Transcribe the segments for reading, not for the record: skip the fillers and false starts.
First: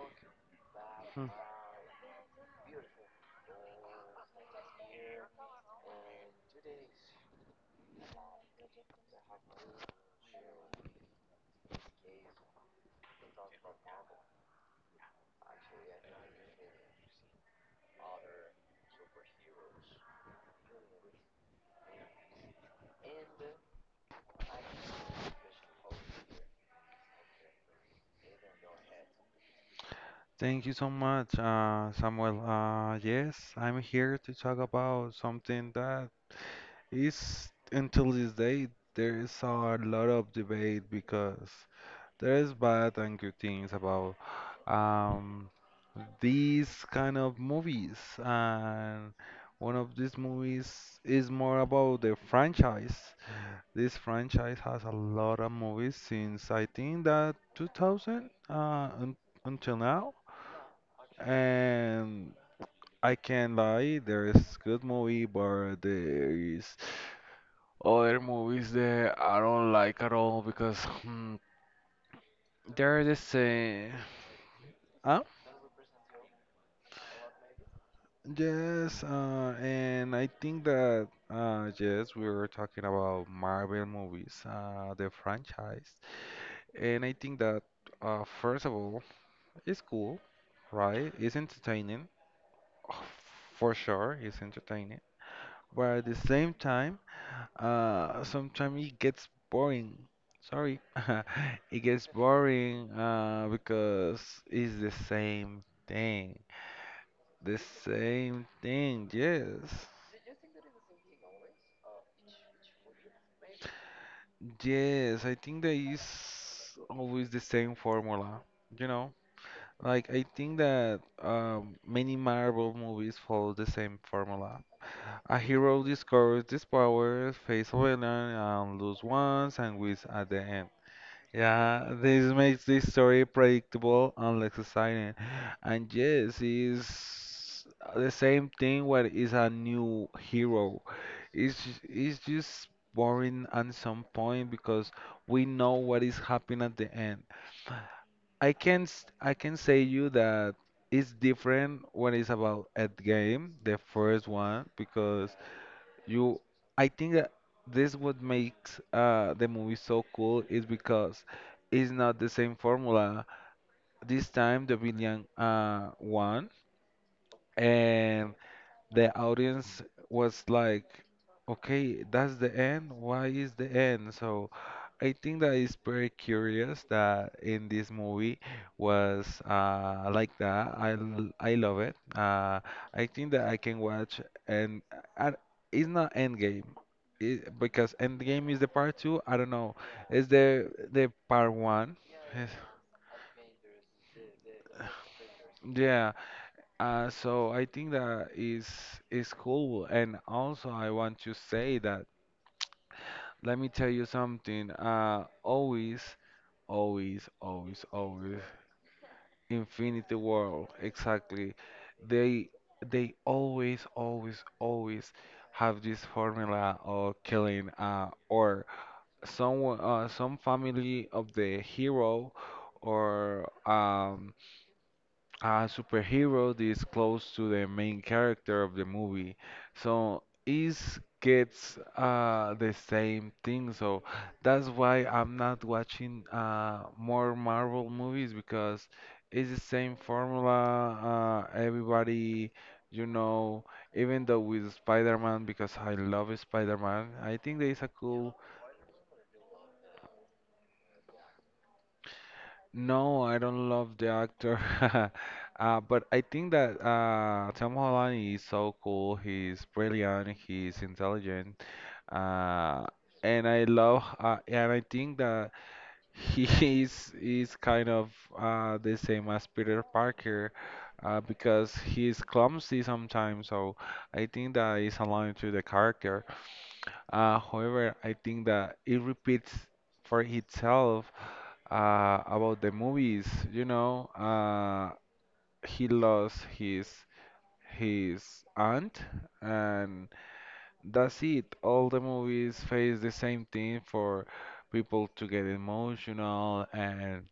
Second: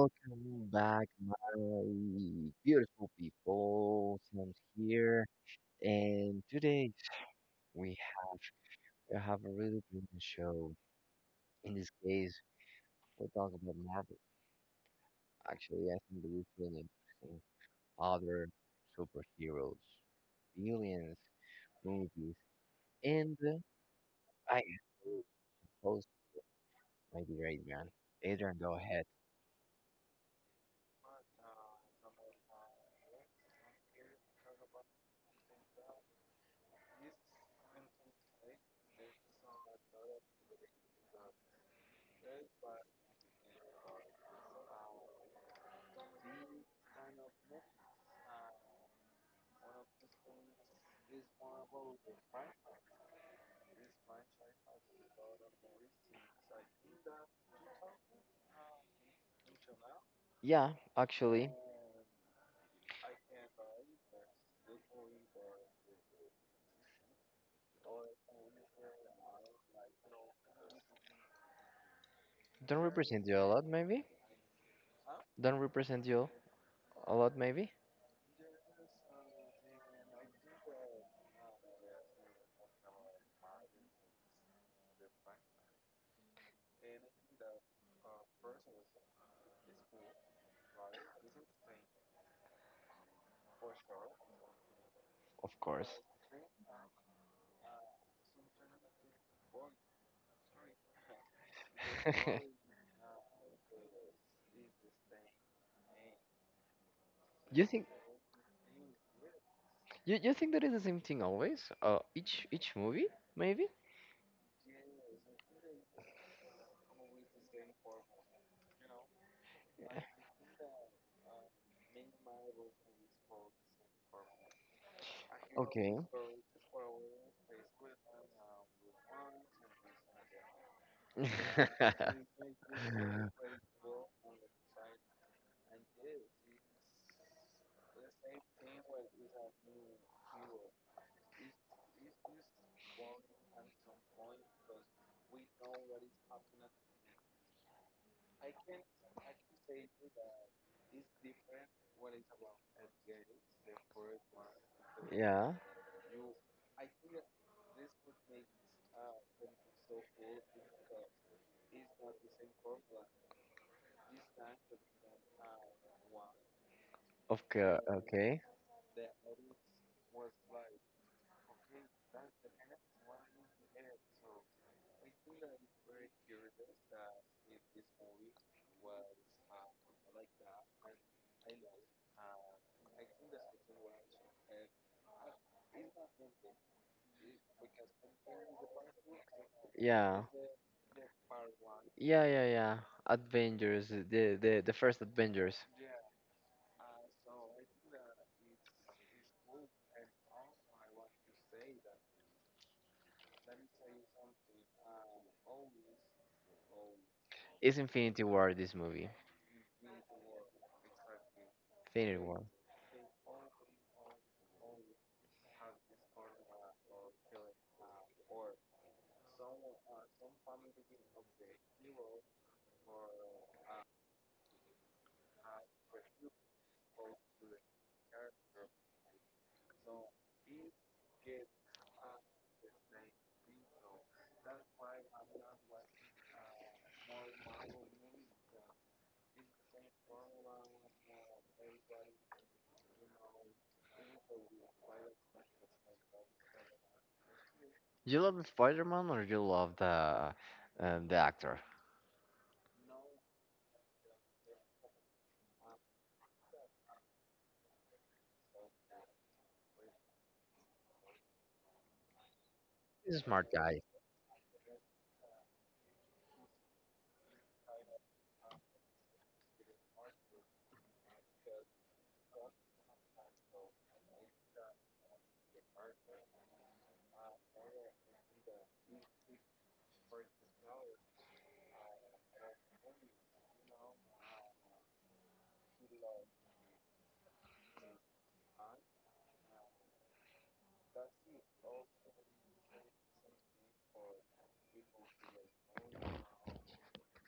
welcome back, Hmm. my beautiful people. Sam's here, and today we have a really brilliant show. In this case, we're talking about Marvel. Actually, I think it is really interesting. Other superheroes, villains, movies, and I host my dear Adrian. Adrian, go ahead. Thank you so much, Samuel. Yes, I'm here to talk about something that is, until this day, there is a lot of debate because there is bad and good things about um, these kind of movies. And one of these movies is more about the franchise. This franchise has a lot of movies since I think that 2000 un until now. Yeah, actually, And I can't lie, there is good movie, but there is other movies that I don't like at all because don't they're the represent you a lot, same. maybe. Huh? Don't represent you. A lot, maybe. Yes, and I think that yes, we were talking about Marvel movies, the franchise, and I think that first of all, it's cool, right? It's entertaining, oh, for sure, it's entertaining, Of but course. at the same time. Sometimes it gets boring. Sorry, it gets boring because it's the same thing. The you think same thing, yes. you think that is the same thing always? Each movie, maybe. Yes, I think that is always the same formula, you know? Yeah. Like, I think that many Marvel movies follow the same formula. A hero Okay. discovers his powers, face a villain, and lose once and wins at the end. Yeah, this makes this story predictable and less exciting. And yes, it's the same thing where is a new hero. It's just boring at some point because we know what is happening at the end. I can say you that it's different when it's about Endgame, the first one, because yeah. you, I think that this what makes the movie so cool is because it's not the same formula. This time the villain won, Okay. and Okay. the audience was like, okay, that's the end. Why is the end? So I think that is very curious that in this movie was like that. I love it. I think that I can watch and and it's not Endgame. It, because Endgame is the part two. I don't know. Yeah. It's the part one. Yeah. Yeah. Yes. Yeah. Avengers. The first Avengers Yeah. So I think that is cool, and also I want to say that let me tell you something. Always, always, is always, Infinity always. War. This movie. Infinity World, exactly. Infinity War. They they always, always, always have this formula of killing or some family of the hero or a superhero that is close to the main character of the movie. So it gets the same thing. So that's why I'm not watching more Marvel movies because it's the same formula. Everybody, you know, even though with Spider-Man, because I love Spider-Man, I think there is a You cool. love Spider-Man or you love the actor? No, I don't love the actor. But I think that Tom Holland is so cool. He's brilliant. He's intelligent. Uh, He's a and smart I guy. love, and I think that he is kind of the same as Peter Parker because he's clumsy sometimes. So I think that is aligned to the character. However, I think that it repeats for itself about the movies. You know, he lost his aunt, and that's it. All the movies face the same thing for people to get emotional, and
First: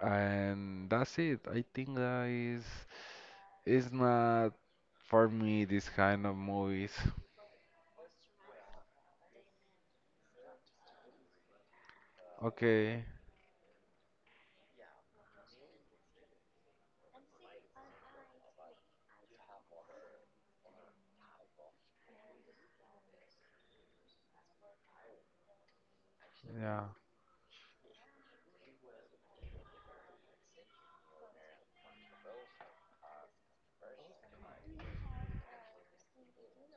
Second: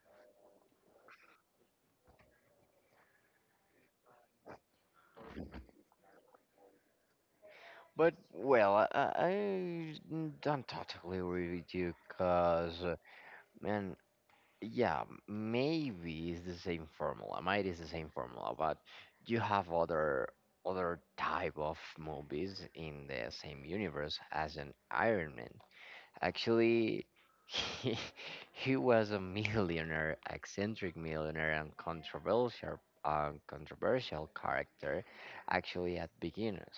and that's it. I think that is not for me this kind of movies. But well, I don't totally agree with you, cause Okay, man, yeah, maybe it's the same formula. Might is the same formula, but you have other type of movies in the same universe as an Iron Man. yeah, Actually, he, he was a millionaire, eccentric millionaire, and controversial, controversial character. Actually, at beginners,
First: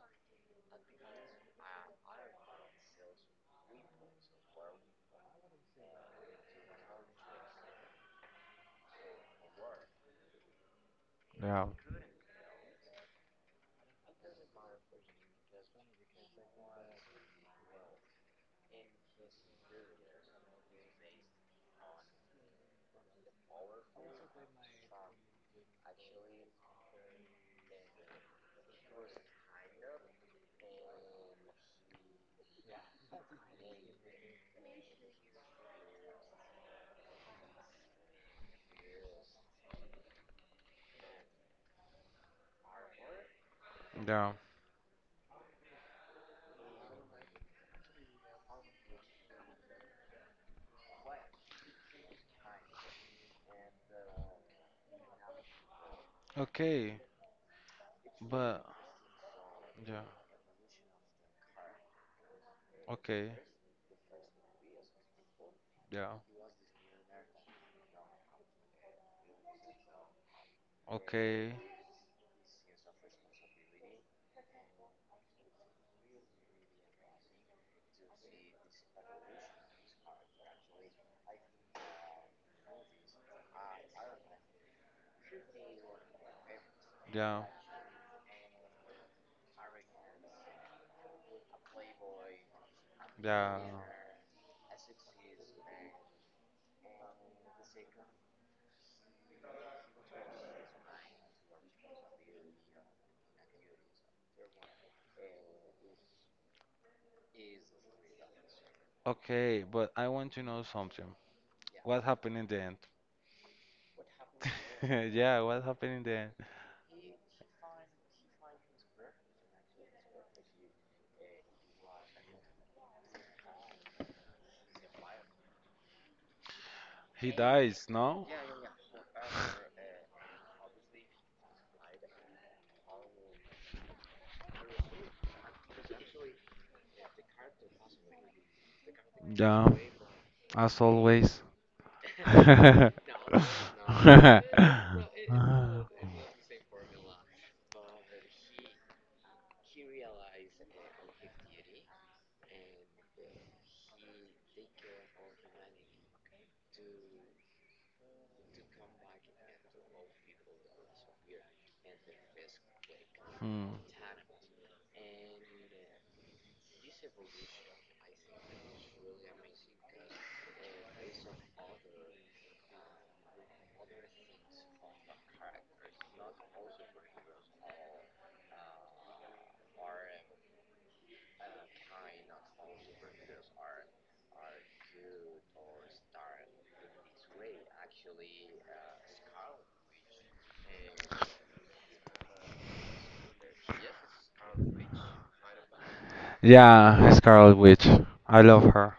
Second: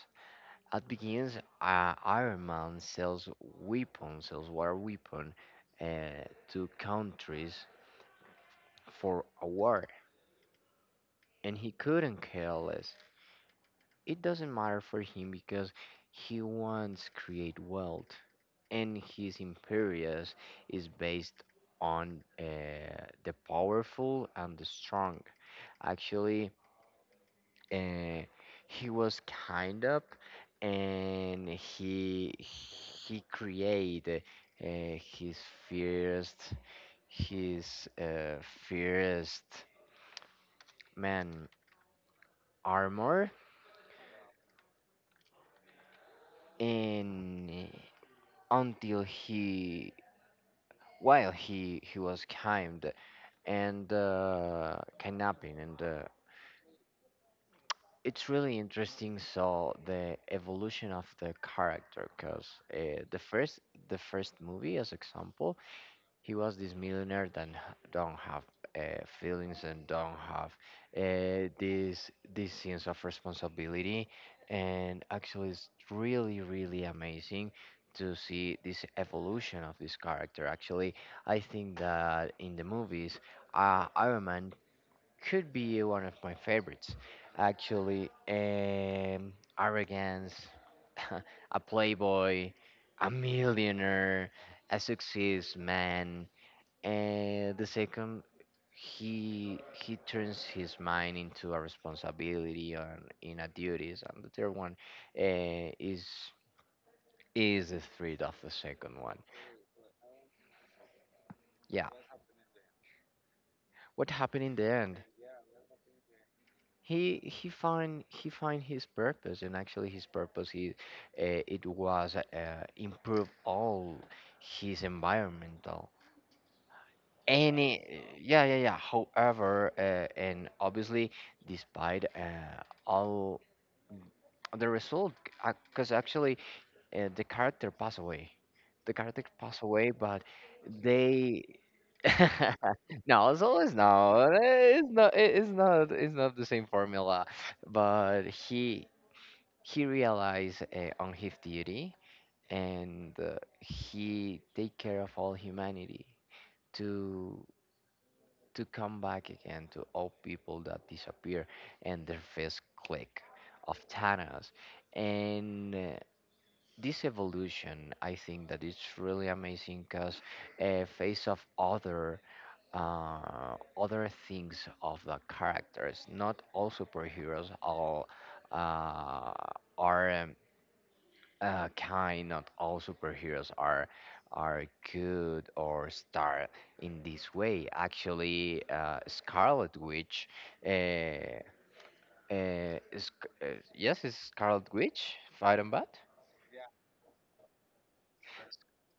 at beginnings, Iron Man sells weapons, sells war weapon, uh, to countries for a war, and yeah, he couldn't care less. It doesn't matter for him because he wants create wealth. And his imperious is based on the powerful and the strong. Actually, uh, he was kind of, and he created uh, his first his first man armor, yeah. and until he while he was kind and kidnapping and Okay, it's really but interesting. So yeah, the evolution of the character, because uh, the okay, first the first movie, as example, yeah, he was this millionaire that don't have feelings and don't have okay, this this sense of responsibility, and actually, it's really really amazing to see this evolution of this character. Actually, I think that in the movies, Iron Man could be one of my favorites, yeah. actually. Arrogance, a playboy, a Yeah. millionaire, a success man. And the second, he turns his mind into a responsibility and in a duties. And the third one, uh, is is the threat of the second one. Okay, but I want to know something. Yeah. What happened in the end? What happened in the end? Yeah, what happened in the end? He find his purpose and actually his purpose he it was improve all his environmental He dies, any no? yeah yeah yeah however and obviously despite all the result because actually the character passed away the character passed Yeah, away but as always. they no it's always no it's not it's not it's not the same formula but he realized on his duty and he take care of all humanity to to come back again to all people that disappear and their first click Hmm. of Thanos and this evolution I think that it's really amazing because a face of other other things of the characters not all superheroes all uh, are kind not all superheroes are good or star in this way actually scarlet witch uh, uh, Sc- uh, yes is scarlet witch fight and bat Yeah, Scarlet Witch. I love her.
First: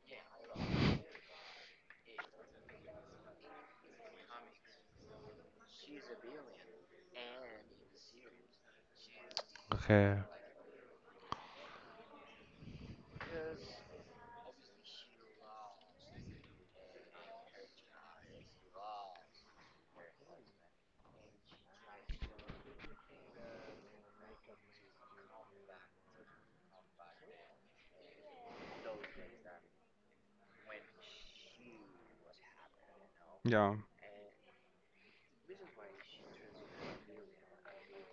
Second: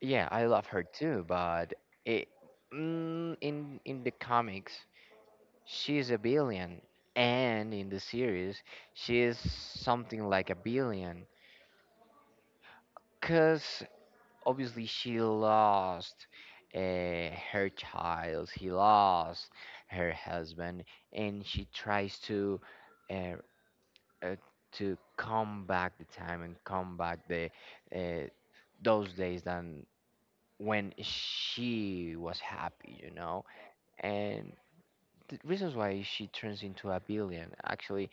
yeah I love her too but it, mm, in the comics she's a billion and in the series she is Okay. something like a billion because obviously she lost her child she lost her husband and she tries uh, uh, to come back the time and come back the uh, those days than when she was happy you know Yeah. and the reasons why she turns into a villain actually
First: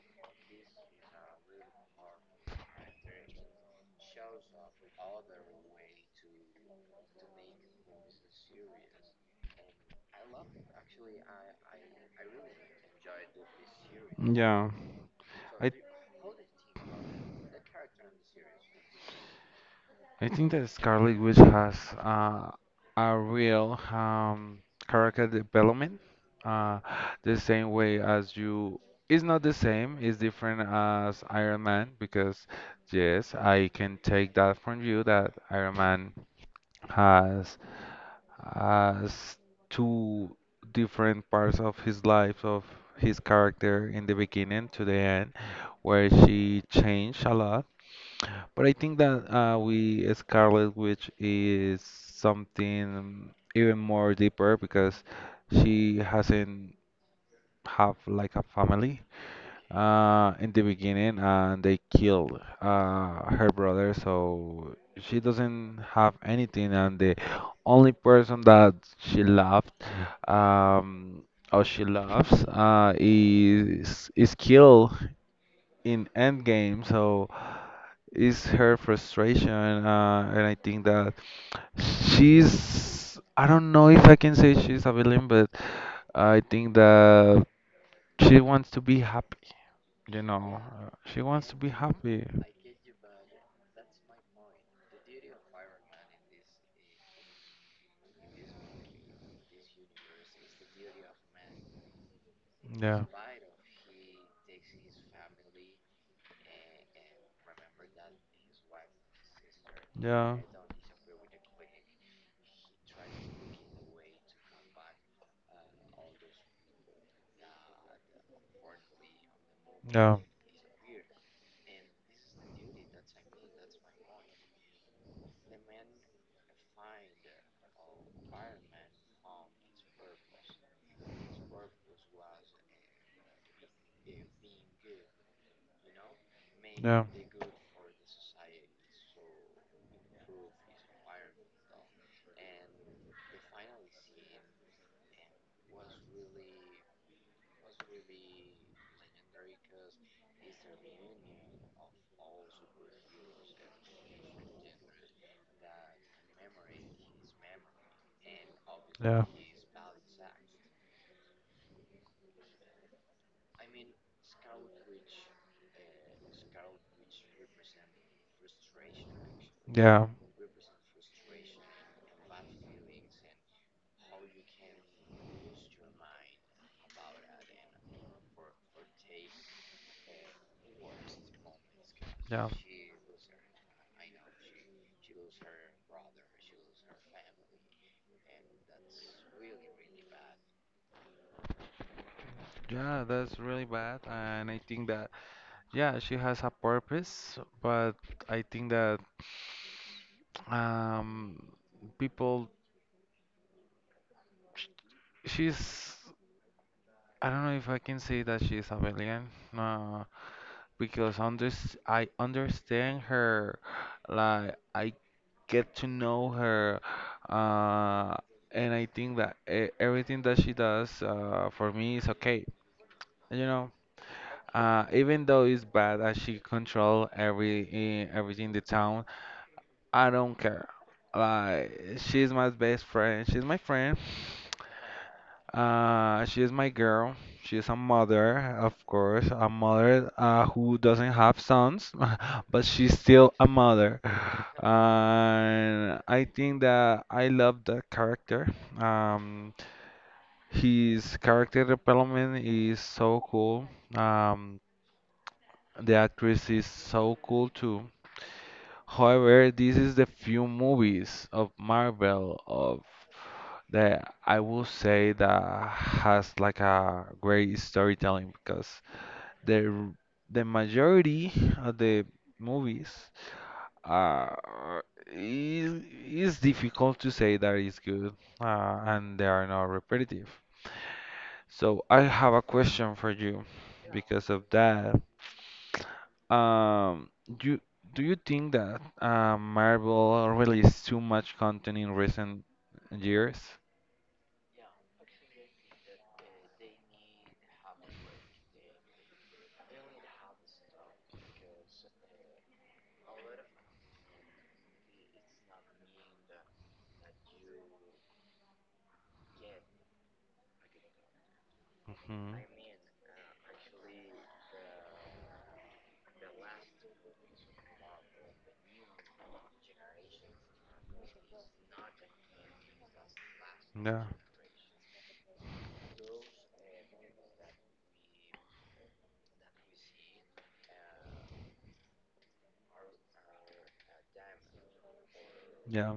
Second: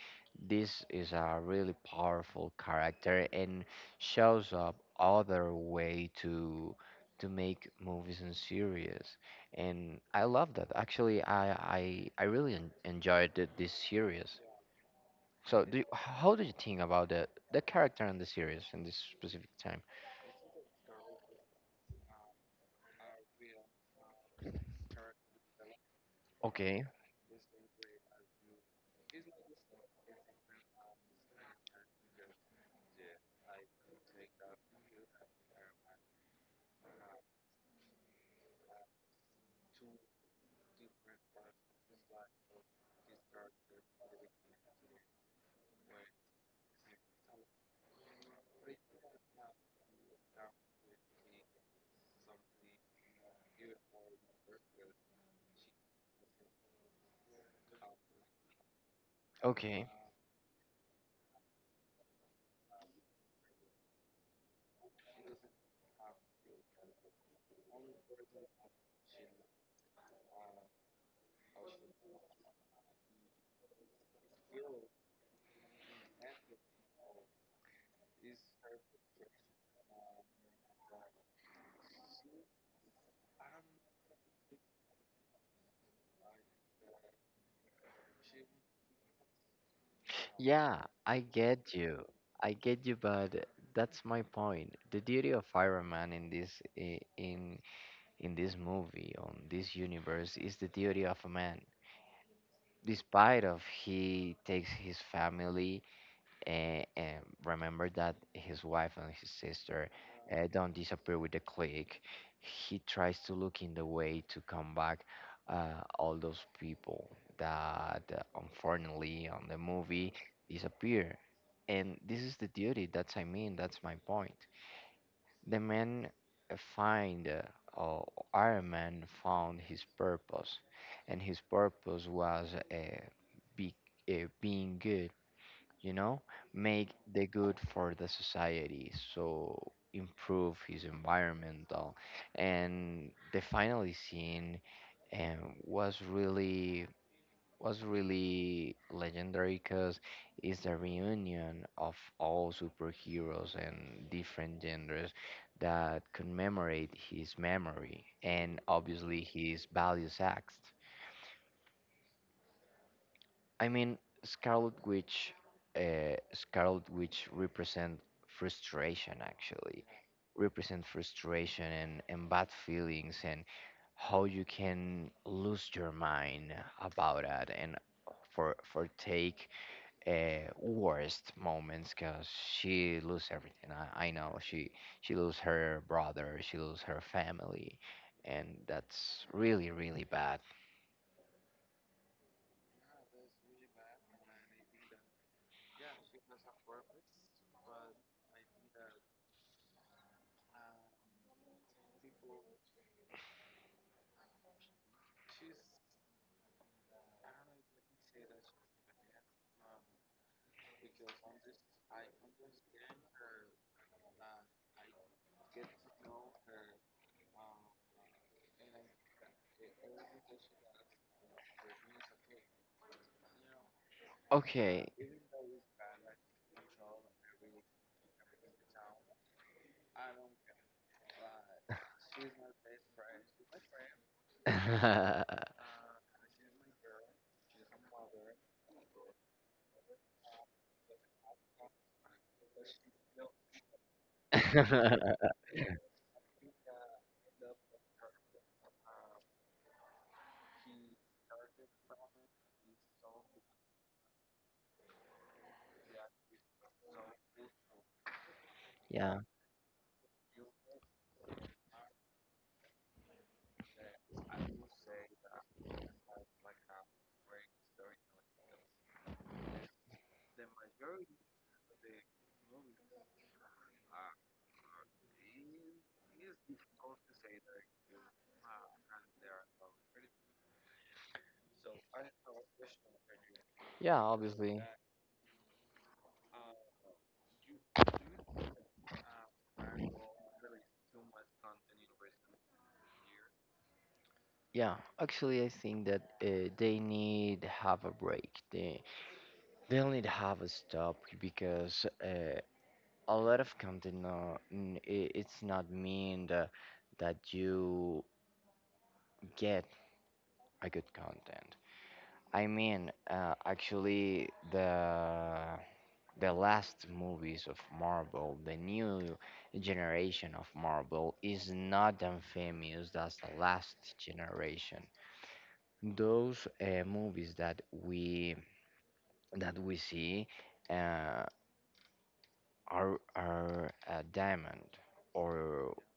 this is a really powerful character and shows up other way to make movies and series and I love that actually I really enjoyed this series Yeah. so I do you, how do you think about the character in the series in this specific time I think that Scarlet Witch has uh, a real character development, uh, okay the same way as you. It's not the same, it's different as Iron Man because, yes, I can take that from you that Iron Man has, has two different parts of his life, of his character in the beginning to the end, where she changed a lot, but I think that we Scarlet Witch is something even more deeper because she hasn't have like a family okay in the beginning, and they killed her brother, so she doesn't have anything, and the only person that she loved, um, or she loves, is killed in Endgame, so is her frustration, and I think that she's, I don't know if I can say she's a villain, but I think that she wants to be happy, you know, Yeah, I she wants to be get you. happy. I get you, but that's my point. The duty of Iron Man in this i- in in this movie on this universe is the duty of a man. Yeah, Despite of he takes his family and remember that his wife and his sister yeah, don't disappear with the clique. He tries to look in the way to come back all those people that unfortunately on the movie yeah, disappear. And this is the duty. That's I mean. That's my point. The man find or Iron Man found his purpose, and his purpose was be, being good you know, make yeah, the good for the society, so improve his environmental. And the final scene um, was really was really legendary because it's the reunion of all superheroes and different genders that commemorate his memory and obviously his values acts. I mean, Scarlet Witch, Scarlet Witch represent frustration actually, yeah, represent frustration and bad feelings and how you can lose your mind about it and for take worst moments because yeah, yeah. she lose everything. I know she lose her brother, she lose her family, and that's really really bad. Yeah, that's really bad. And I think that, yeah, she has a purpose, but I think that um, people, she's, I don't know if I can say that she's a villain, no, because under, I understand her, like, I get to know her, uh, and I think that everything that she does for me is okay, you know. Okay. Even though it's bad as she control every everything in the town, I don't care. Like she's my best friend. She's my friend. She is my girl. She is a mother, of course, a mother who doesn't have sons, but she's still a mother. And I think that I love the character. Um, his character development is so cool. Um, the actress is so cool too. Yeah, However, this is the few movies of Marvel of that I will say that has like a great storytelling because the the majority of the movies are is difficult to say that is good, and they are not repetitive. So I have a question for you yeah, because of obviously. that. Um, do do you think that Marvel released too much content in recent years? Yeah, actually, I think that they need have a break. They'll need have a stop because a lot of content now, it's not mean that that you get a good content. Hmm. I mean, actually, the last movies of Marvel, the new generation of Marvel, is not as famous as the last Yeah, generation those movies that we see uh, are a diamond or yeah,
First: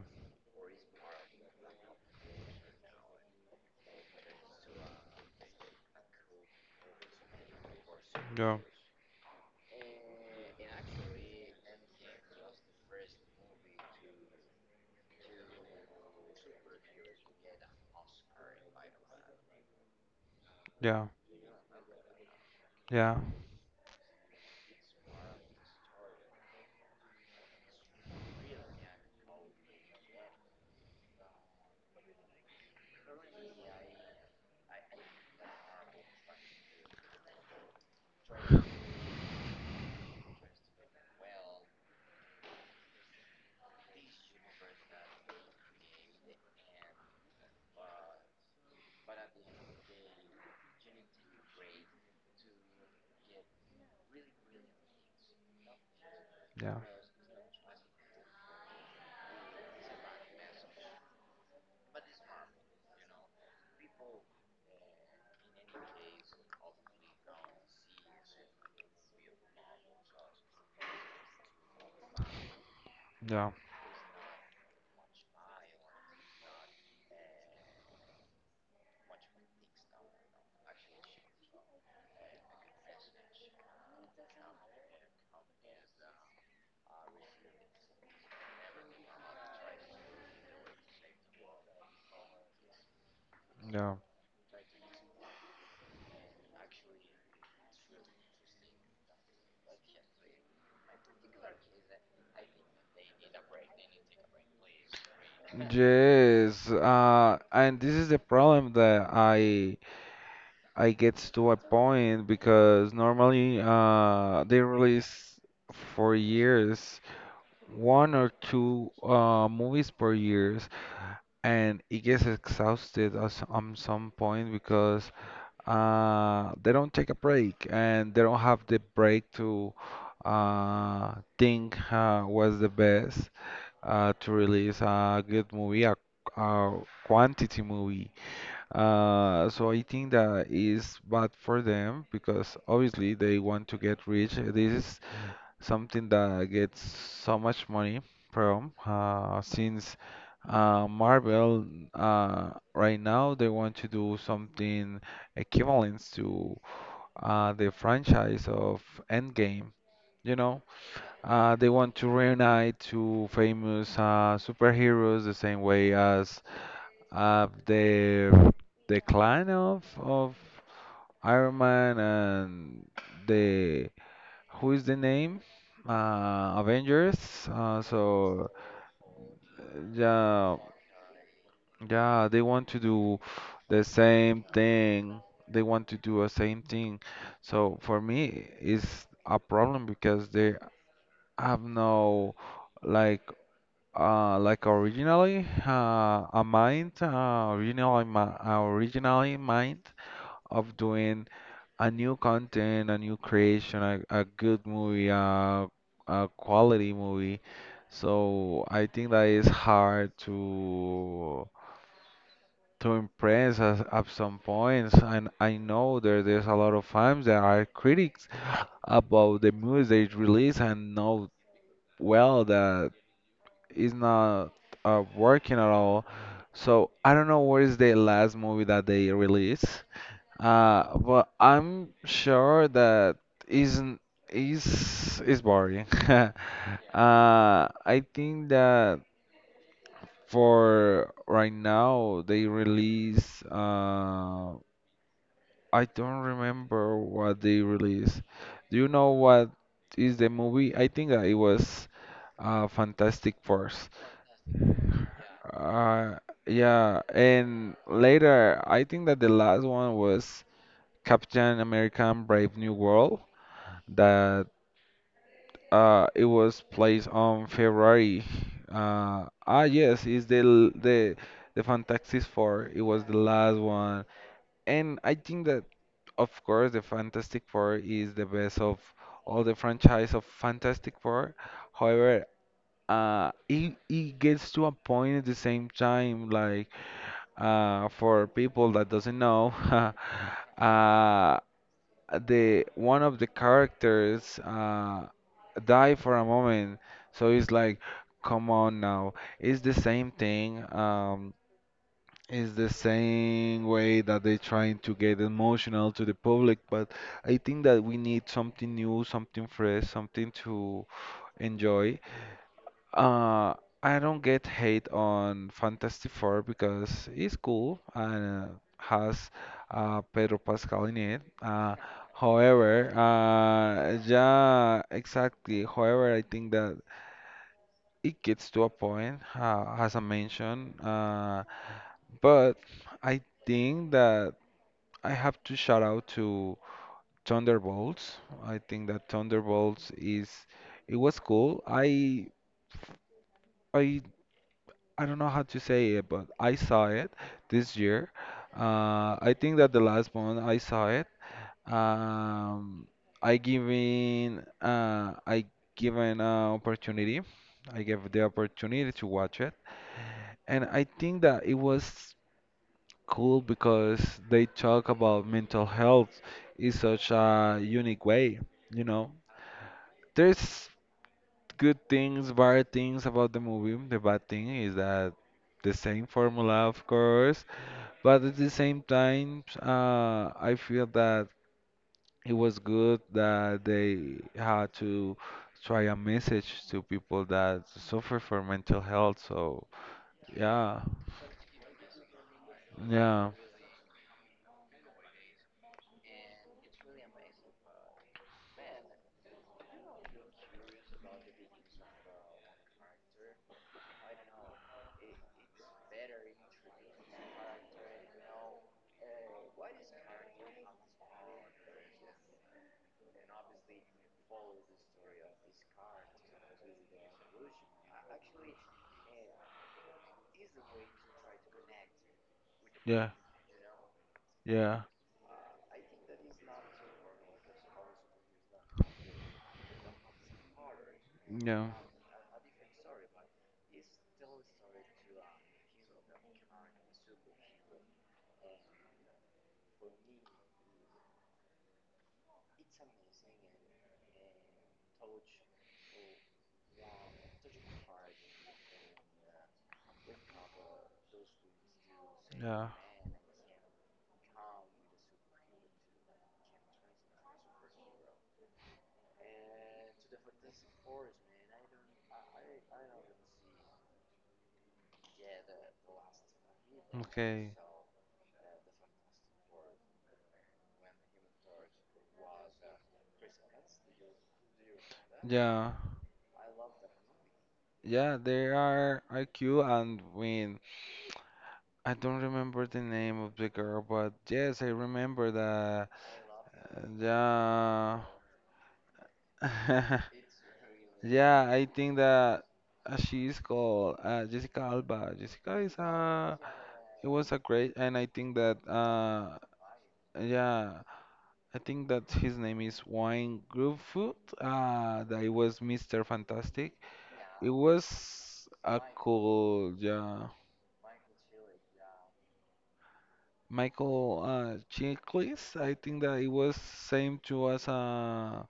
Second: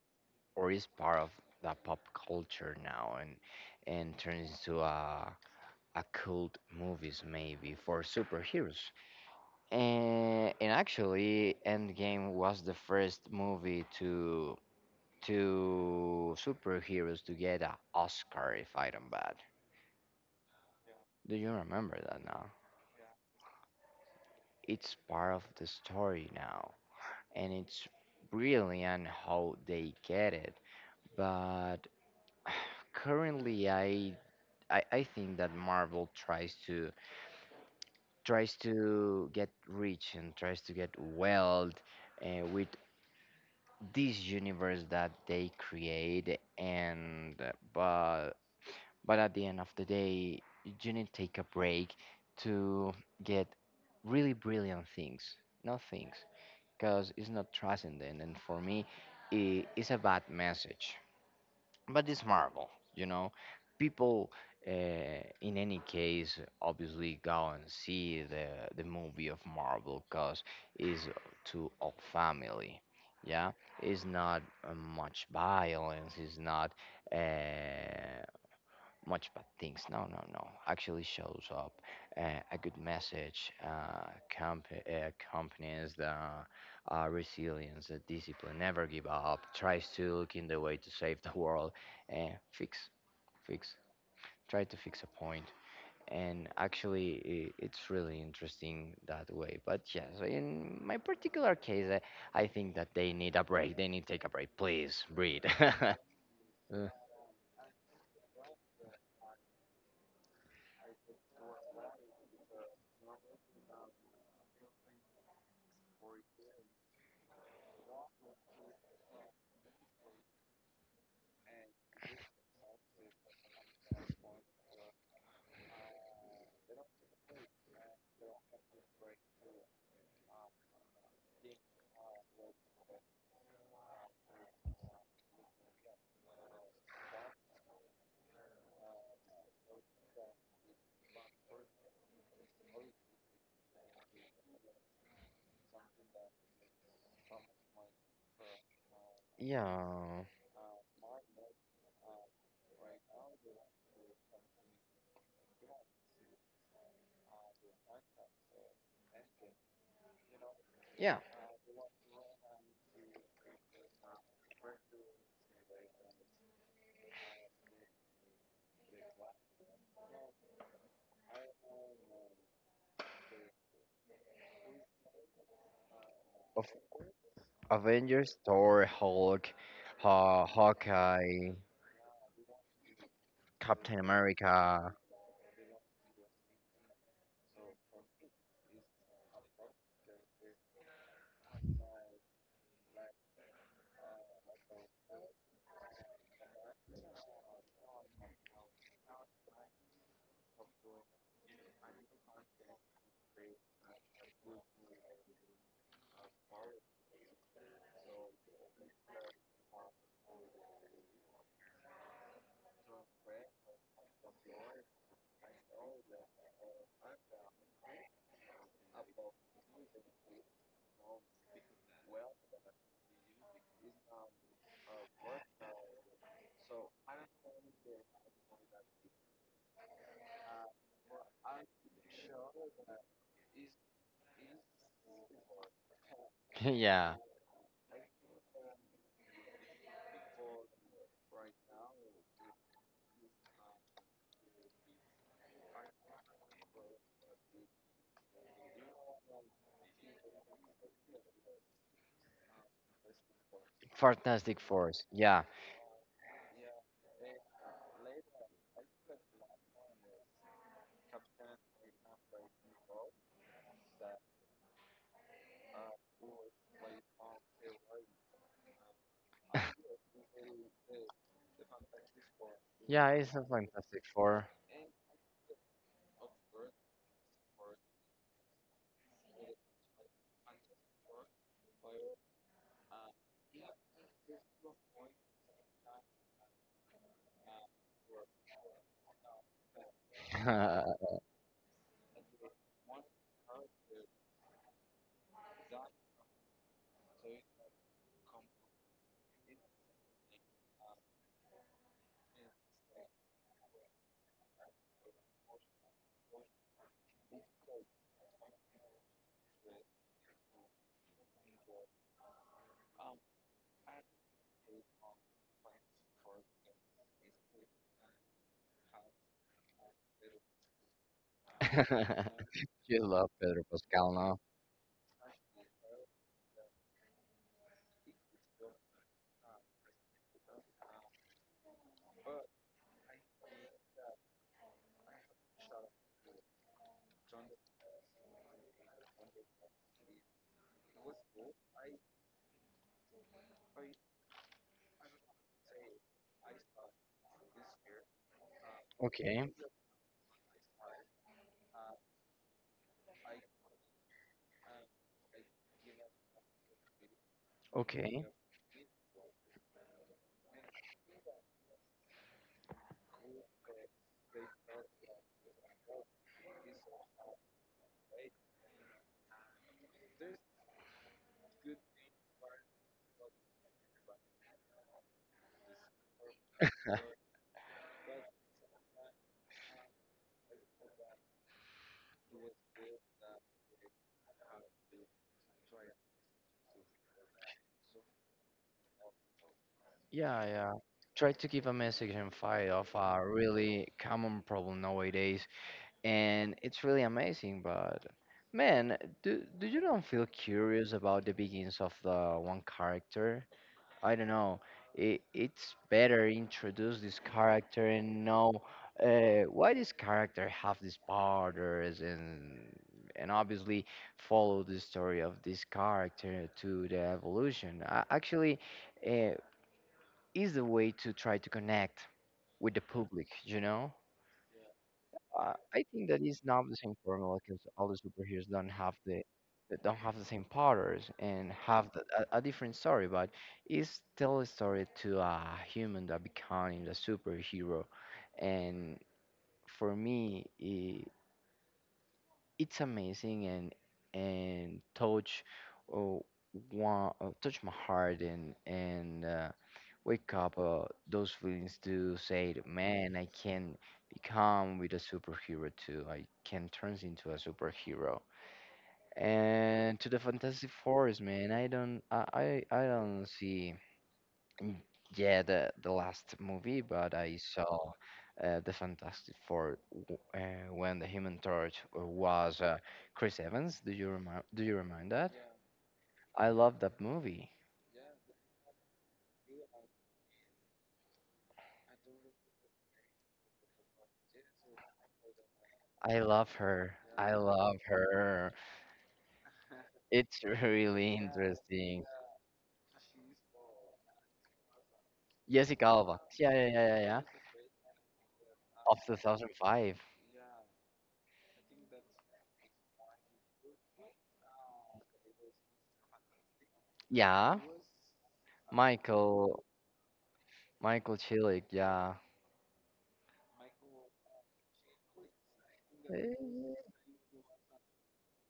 or is part of the pop culture now and turns into a cult movies maybe for yeah, superheroes and actually Endgame was the first movie to superheroes to get an Oscar if I don't bad. yeah, Do you remember that now? yeah, It's part of the story now and it's brilliant how they get it. But currently, I think that Marvel tries to tries to get rich and tries to get wealth with this universe that they create. And but at the end of the day, you need to take a break to get really brilliant things. No things. yeah, Because it's not transcendent, and for me, I it's a bad message. But it's Marvel, you know. People, in any case, obviously go and see the movie of Marvel because it's to all family. yeah, Yeah, it's not much violence. It's not. Uh, much bad things. No, no, no. Actually, shows up a good message. Camp companies the resilience, the discipline, never give up. Tries to look in the way to save the world. Fix, fix. yeah. Try to fix a point. And actually, I it's really interesting that way. But yes, in my particular case, I think that they need a break. They need to take a break. Please breathe. Yes, Uh, uh, and this is the problem that I get to a point because normally they release for years one or two movies per year, and it gets exhausted at some point because they don't take a break and they don't have the break to think what's the best to release a good movie, a quantity movie. So I think that is bad for them because obviously they want to get rich. This is something that gets so much money from, since yeah, Marvel, right now they want to do something equivalent to the franchise of Endgame. You know, yeah. They want to reunite two famous superheroes the same way as uh, the the clan of Iron Man and the, who is the name? Of Avengers. Uh, Avengers, so Thor, Hulk, yeah, Hawkeye, yeah, they want to do the Captain same America. thing. They want to do a same thing. So for me, it's a problem because they have no, like, originally, a mind, originally mi- originally mind of doing a new content, a new creation, a good movie, a quality movie. So I think that is hard to impress at, some points. And I know there's a lot of fans that are critics about the movies they release and know well that it's not working at all. So I don't know what is the last movie that they released. Well, I'm sure that isn't, is boring. yeah, I think that for right now they release. I don't remember what they released. Do you know what is the movie? I think that it was Fantastic Four. Fantastic Force. Yeah, Uh, yeah, and later I think that the last one was Captain American: Brave New World, that it was placed on February. Ah yes, it's the l- the Fantastic Four. It was yeah, the it's a last Fantastic one, Four. and I think that of course the Fantastic Four is the best of all the franchise of Fantastic Four. However, it gets to a point at the same time, like, for people that doesn't know. you uh the one of the characters die for a moment, so it's like, come on now, it's the same thing. It's the same way that they're trying to get emotional to the public, but I think that we need something new, something fresh, something to enjoy. uh, I don't get hate on Fantastic Four because it's cool, and has Pedro Pascal in it. However, love Pedro Pascal now. yeah, exactly. However, I think that it gets to a point, as I mentioned. But I think that I have to shout out to Thunderbolts. I think that Thunderbolts is, it was cool. I I don't know how to say it, but I saw it this year. I Okay, think that the last one I saw it. Um, I given an opportunity. I gave the okay. opportunity to watch it, and I think that it was cool because they talk about mental health in such a unique way. You know, there's good things, bad things about the movie. The bad thing is that the same formula, of course. But at the same time, I feel that it was good that they had to try a message to people that suffer for mental health. So Yeah, yeah. yeah, Try to give a message and fight of a yeah, really common problem nowadays, and it's really amazing. But man, do you don't feel curious about the beginnings of the one character? I don't know. It, it's better introduce this character and know why this character have these powers and obviously follow the story of this character to the evolution. Actually, uh, is the way to try to connect with the yeah, public. You know? yeah, I think that it's not the same formula because all the superheroes don't have the that don't have the same powers and yeah, have the, a different story, but it's still a story to a human that becoming a superhero. And for me, I it's amazing and touch uh, one, touch my heart and wake up those feelings to say, yeah. man, I can become with a superhero too. I can turn into a superhero. And to the Fantastic Forest, man, I don't see, mm, yeah, the last movie, but I Okay. saw the Fantastic Four when the Human Torch was Chris Evans. Do you remember? Do you remember that? Yeah. I love that movie. Yeah, there are IQ and Win. I don't remember the name of the girl, but yes, I remember that. I love her. I love Yeah. her. It's really Yeah, I think interesting. that she is called Jessica Alba. Jessica is Jessica Alba. a, Yeah, yeah, yeah, yeah, it yeah. was a great, and I think that Of 2005. yeah, I think that his name is Wayne Gruffudd. That it was Mr. Fantastic. It Yeah. was a Michael, cool, yeah. Michael Chilik. Yeah. Michael Chiklis. I think that it was Eh, same to us.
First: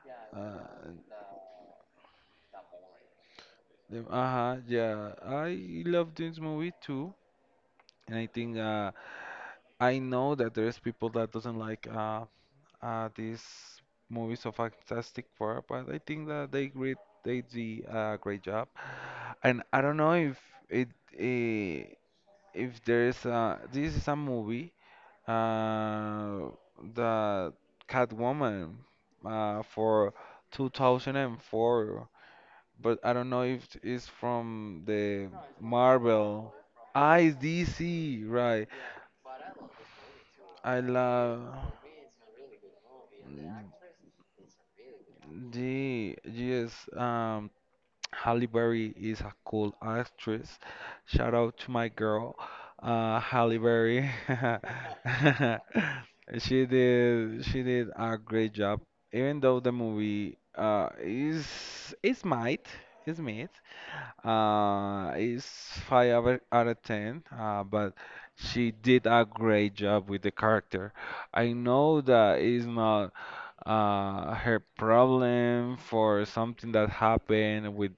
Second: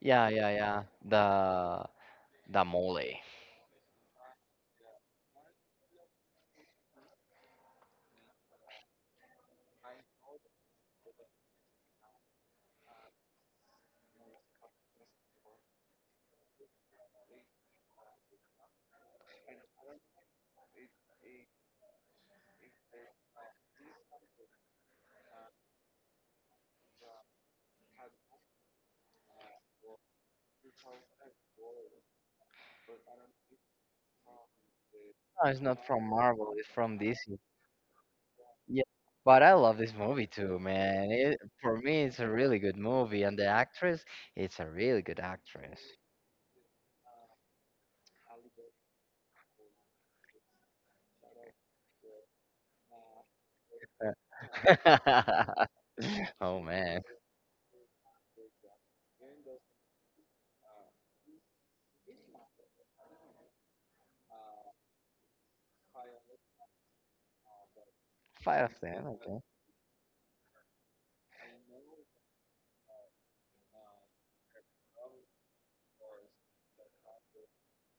yeah, yeah, uh, yeah. The the mole. uh-huh, yeah. I love this movie too. And I think I know that there's people that doesn't like these movies of Fantastic Four, but I think that they great they did a great job. And I don't know if it eh, if there's this is a movie uh, the Catwoman for 2004, but I don't know if it's from the No, it's not from Marvel. Marvel. It's from I DC. D C, right? Yeah, but I love this movie too, I man. It, love. for me, it's a really good movie, and the actress, it's a really good actress. The yes, Halle Berry is a cool actress. Shout out to my girl, Halle Berry. oh She man. did she did a great job, even though the movie is mid. Is five out of ten. But Five she of them, did a okay. great job with the character. I know that is not her problem for something that happened with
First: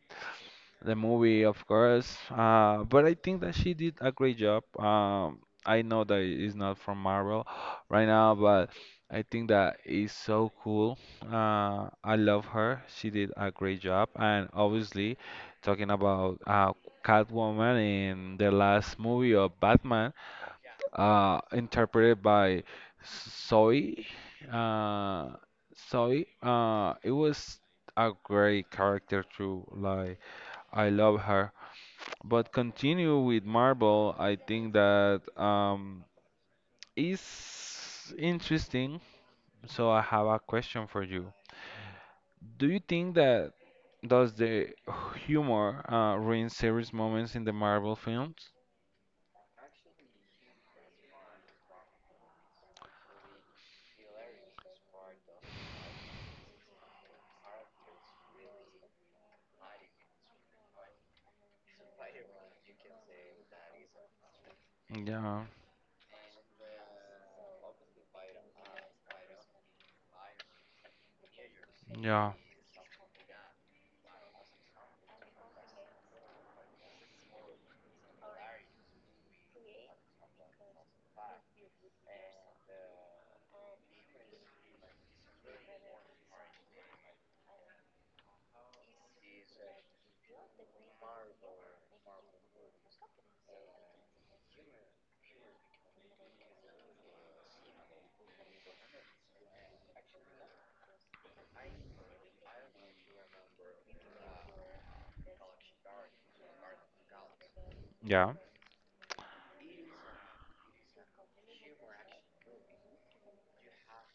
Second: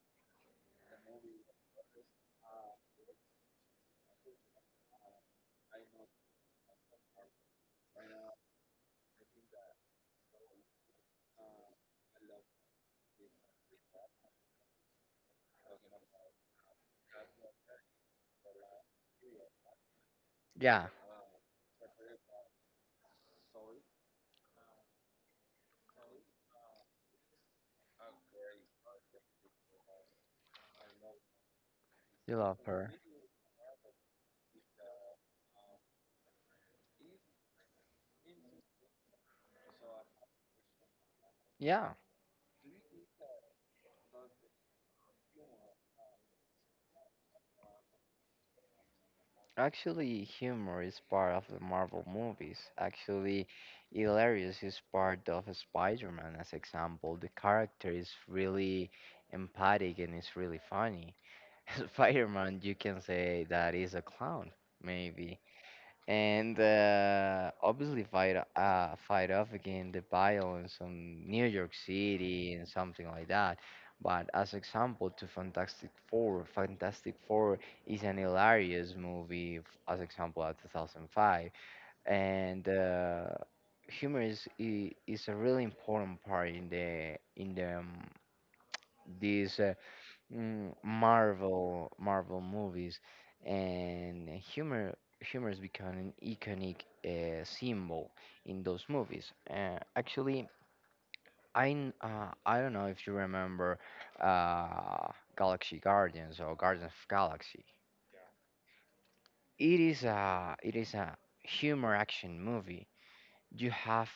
the movie, of course. But I think that she did a great job. I know that it's not from Marvel right now, but I think that is so cool. I love her. She did a great job, and obviously, talking about Catwoman in the last movie of Batman Yeah, interpreted by Zoe. Uh, Zoe, it was a great character too. Like I love her. you But love her. continue with Marvel. I think that is interesting. So I have a question for you. Yeah, Do you think that does the humor ruin serious moments in the Marvel films? actually, humor is part of the Marvel movies. Actually, hilarious is part of Spider-Man, as example. The character is really empathic and it's really funny. Spider-Man, you can say that is a clown, maybe. Yeah, And obviously fight off again the violence on New York yeah, City and something like that. But as example to Fantastic Four, Fantastic Four is an hilarious movie. As example, at 2005, and humor is a really important part in the this Marvel Marvel movies, and humor humor has become an iconic symbol in those movies. Actually, I don't know if you remember uh, Galaxy Guardians or Guardians of Galaxy. yeah. It is a humor action movie. You have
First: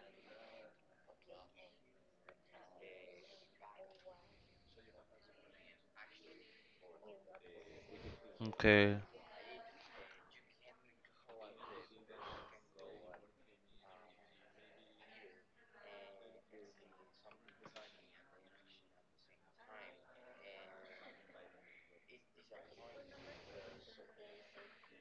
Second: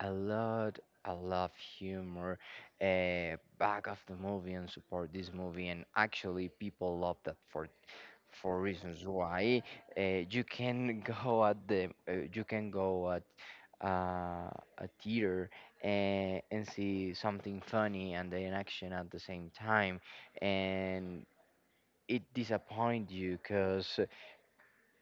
a lot a lot of humor back of the movie and support this movie and actually people love that for Okay. reasons why you can go at the you can go at uh, a theater and see something funny and then action at the same time and it disappoint you because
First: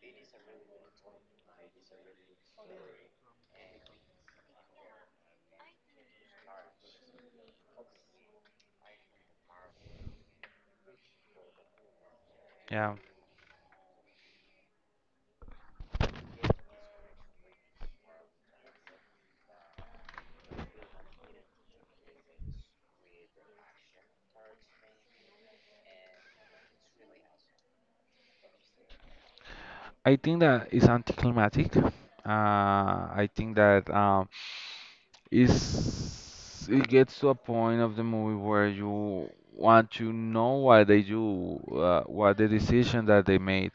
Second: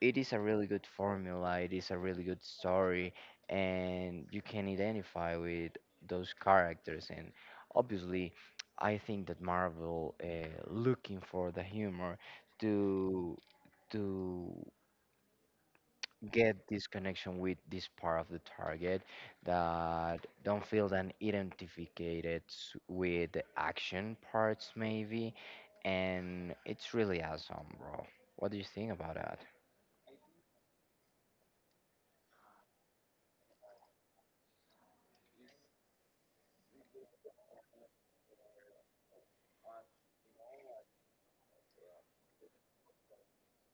it is a really good formula it is a really good story and you can identify with those characters and obviously I think that marvel looking for the humor Yeah. to to get this connection with this part of the target that don't feel then identified with the action parts maybe and it's really awesome bro what do you think about that I think that it's anticlimactic. I think that is it gets to a point of the movie where you want to know why they do what the decision that they made.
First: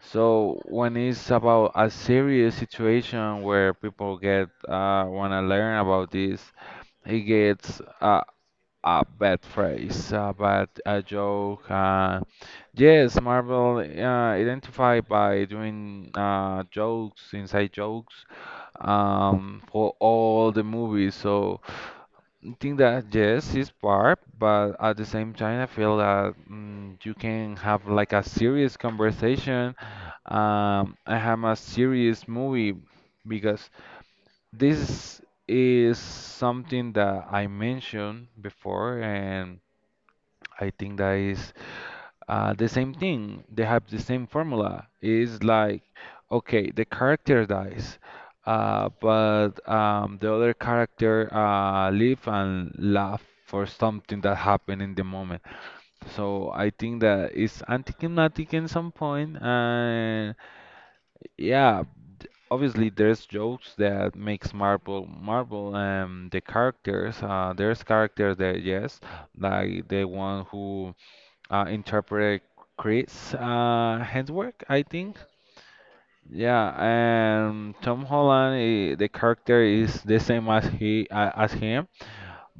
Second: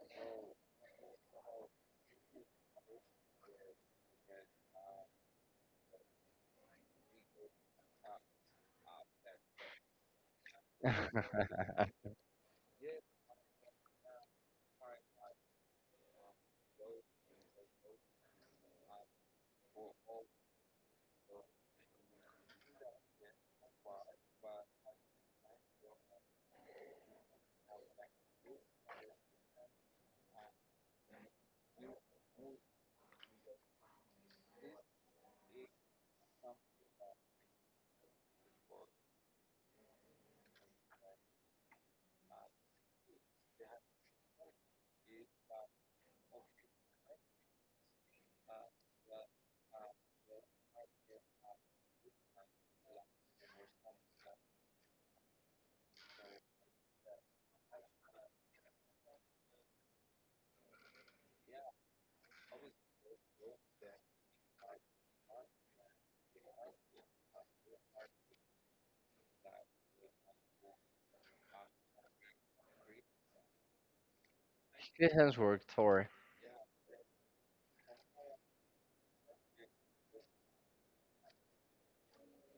So when it's about a serious situation where people get want to learn about this, it gets a bad phrase, a bad a joke. Yes, Marvel identified by doing jokes, inside jokes, for all the movies. So I think that yes, it's part, but at the same time, I feel that mm, you can have like a serious conversation. I have a serious movie because this is something that I mentioned before and. I think that is the same thing. They have the same formula. It's like, okay, the character dies, but the other character live and laugh for something that happened in the moment. So I think that it's anticlimactic in some point, and yeah, obviously there's jokes that makes Marvel Marvel, and the characters, there's characters that yes, like the one who interpreted Chris Hemsworth, I good think. handswork thor Yeah, and Tom Holland, the character is the same as he as him,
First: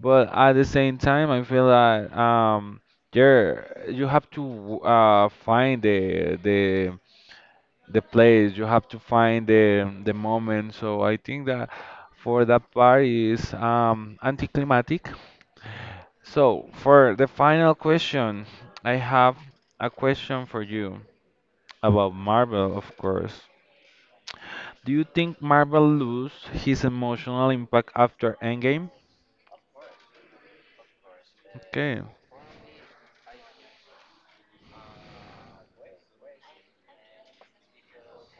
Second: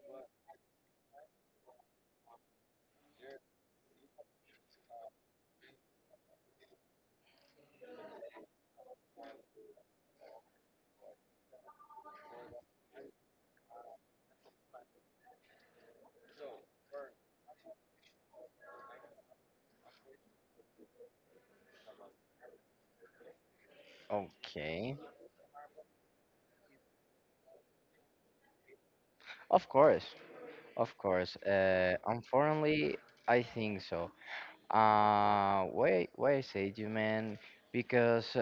but at the same time, I feel that there you have to find the the place, you have to find the moment. So I think that for that part is anticlimactic. So for the final question, I have a question for you. About Marvel, of course. Do okay you think Marvel lose his emotional impact after Endgame? of course of course Okay. unfortunately I think so Why why I say you man because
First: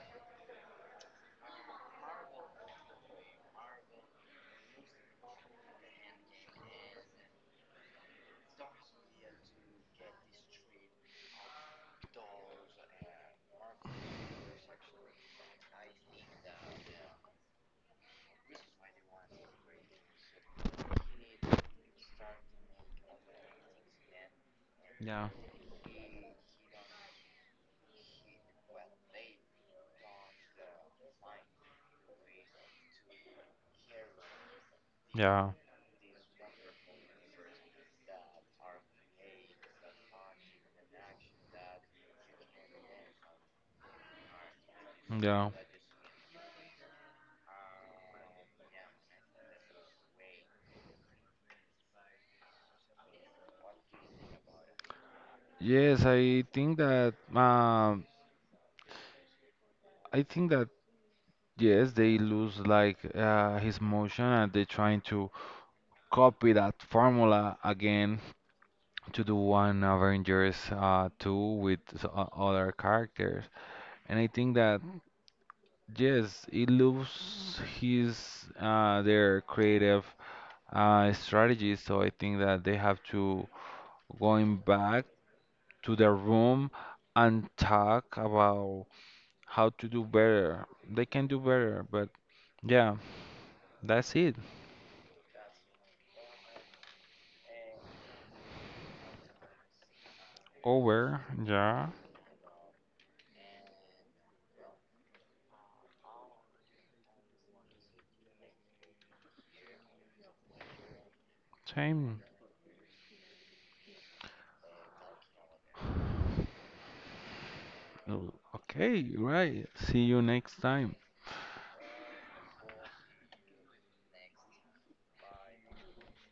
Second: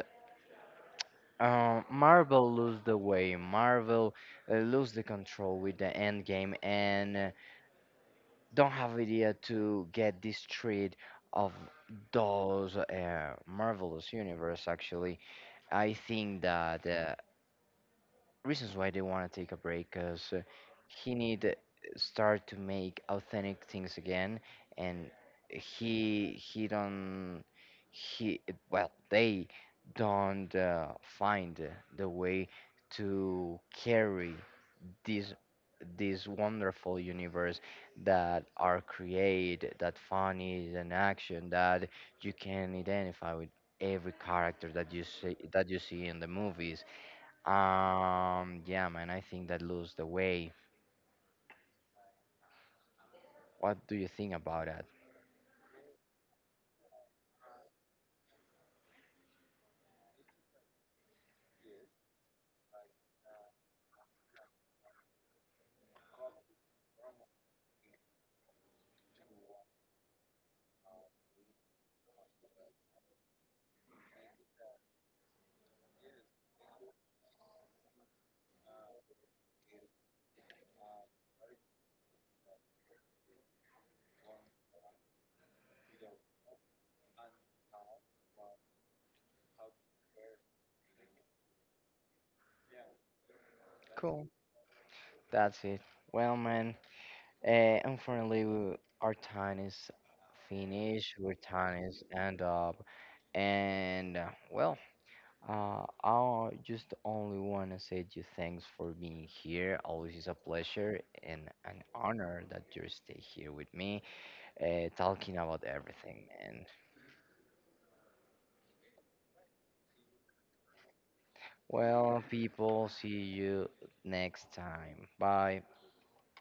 Marvel lose the way. Marvel lose the control with the end game and don't have idea to get this trade of those marvelous universe. Actually, I think that reasons why they want to take a break because he need to start to make authentic things again and Yeah. He don't he well they don't find the way to carry this Yeah. this wonderful universe that are create that fun is an action that you can identify with every character Yeah. that you see in the movies yeah, man, I think that lose the way. What do you think about that? Yes, I think that. I think that yes, they lose like his motion, and they're trying to copy that formula again to do one Avengers two with other characters. And I think that yes, it loses his their creative strategies. So I think that they have to going back to their room and talk about how to do better. They can do better, but yeah, that's Cool, it. that's it. Well, man, unfortunately, our time is finished. Over. Our time Yeah, is end up, and well, I just only want to say to you thanks for being here. Always is a pleasure and an same. honor that you stay here with me, talking about everything, man. Oh, okay, right. See you next time. Well, people, see you next time. Bye.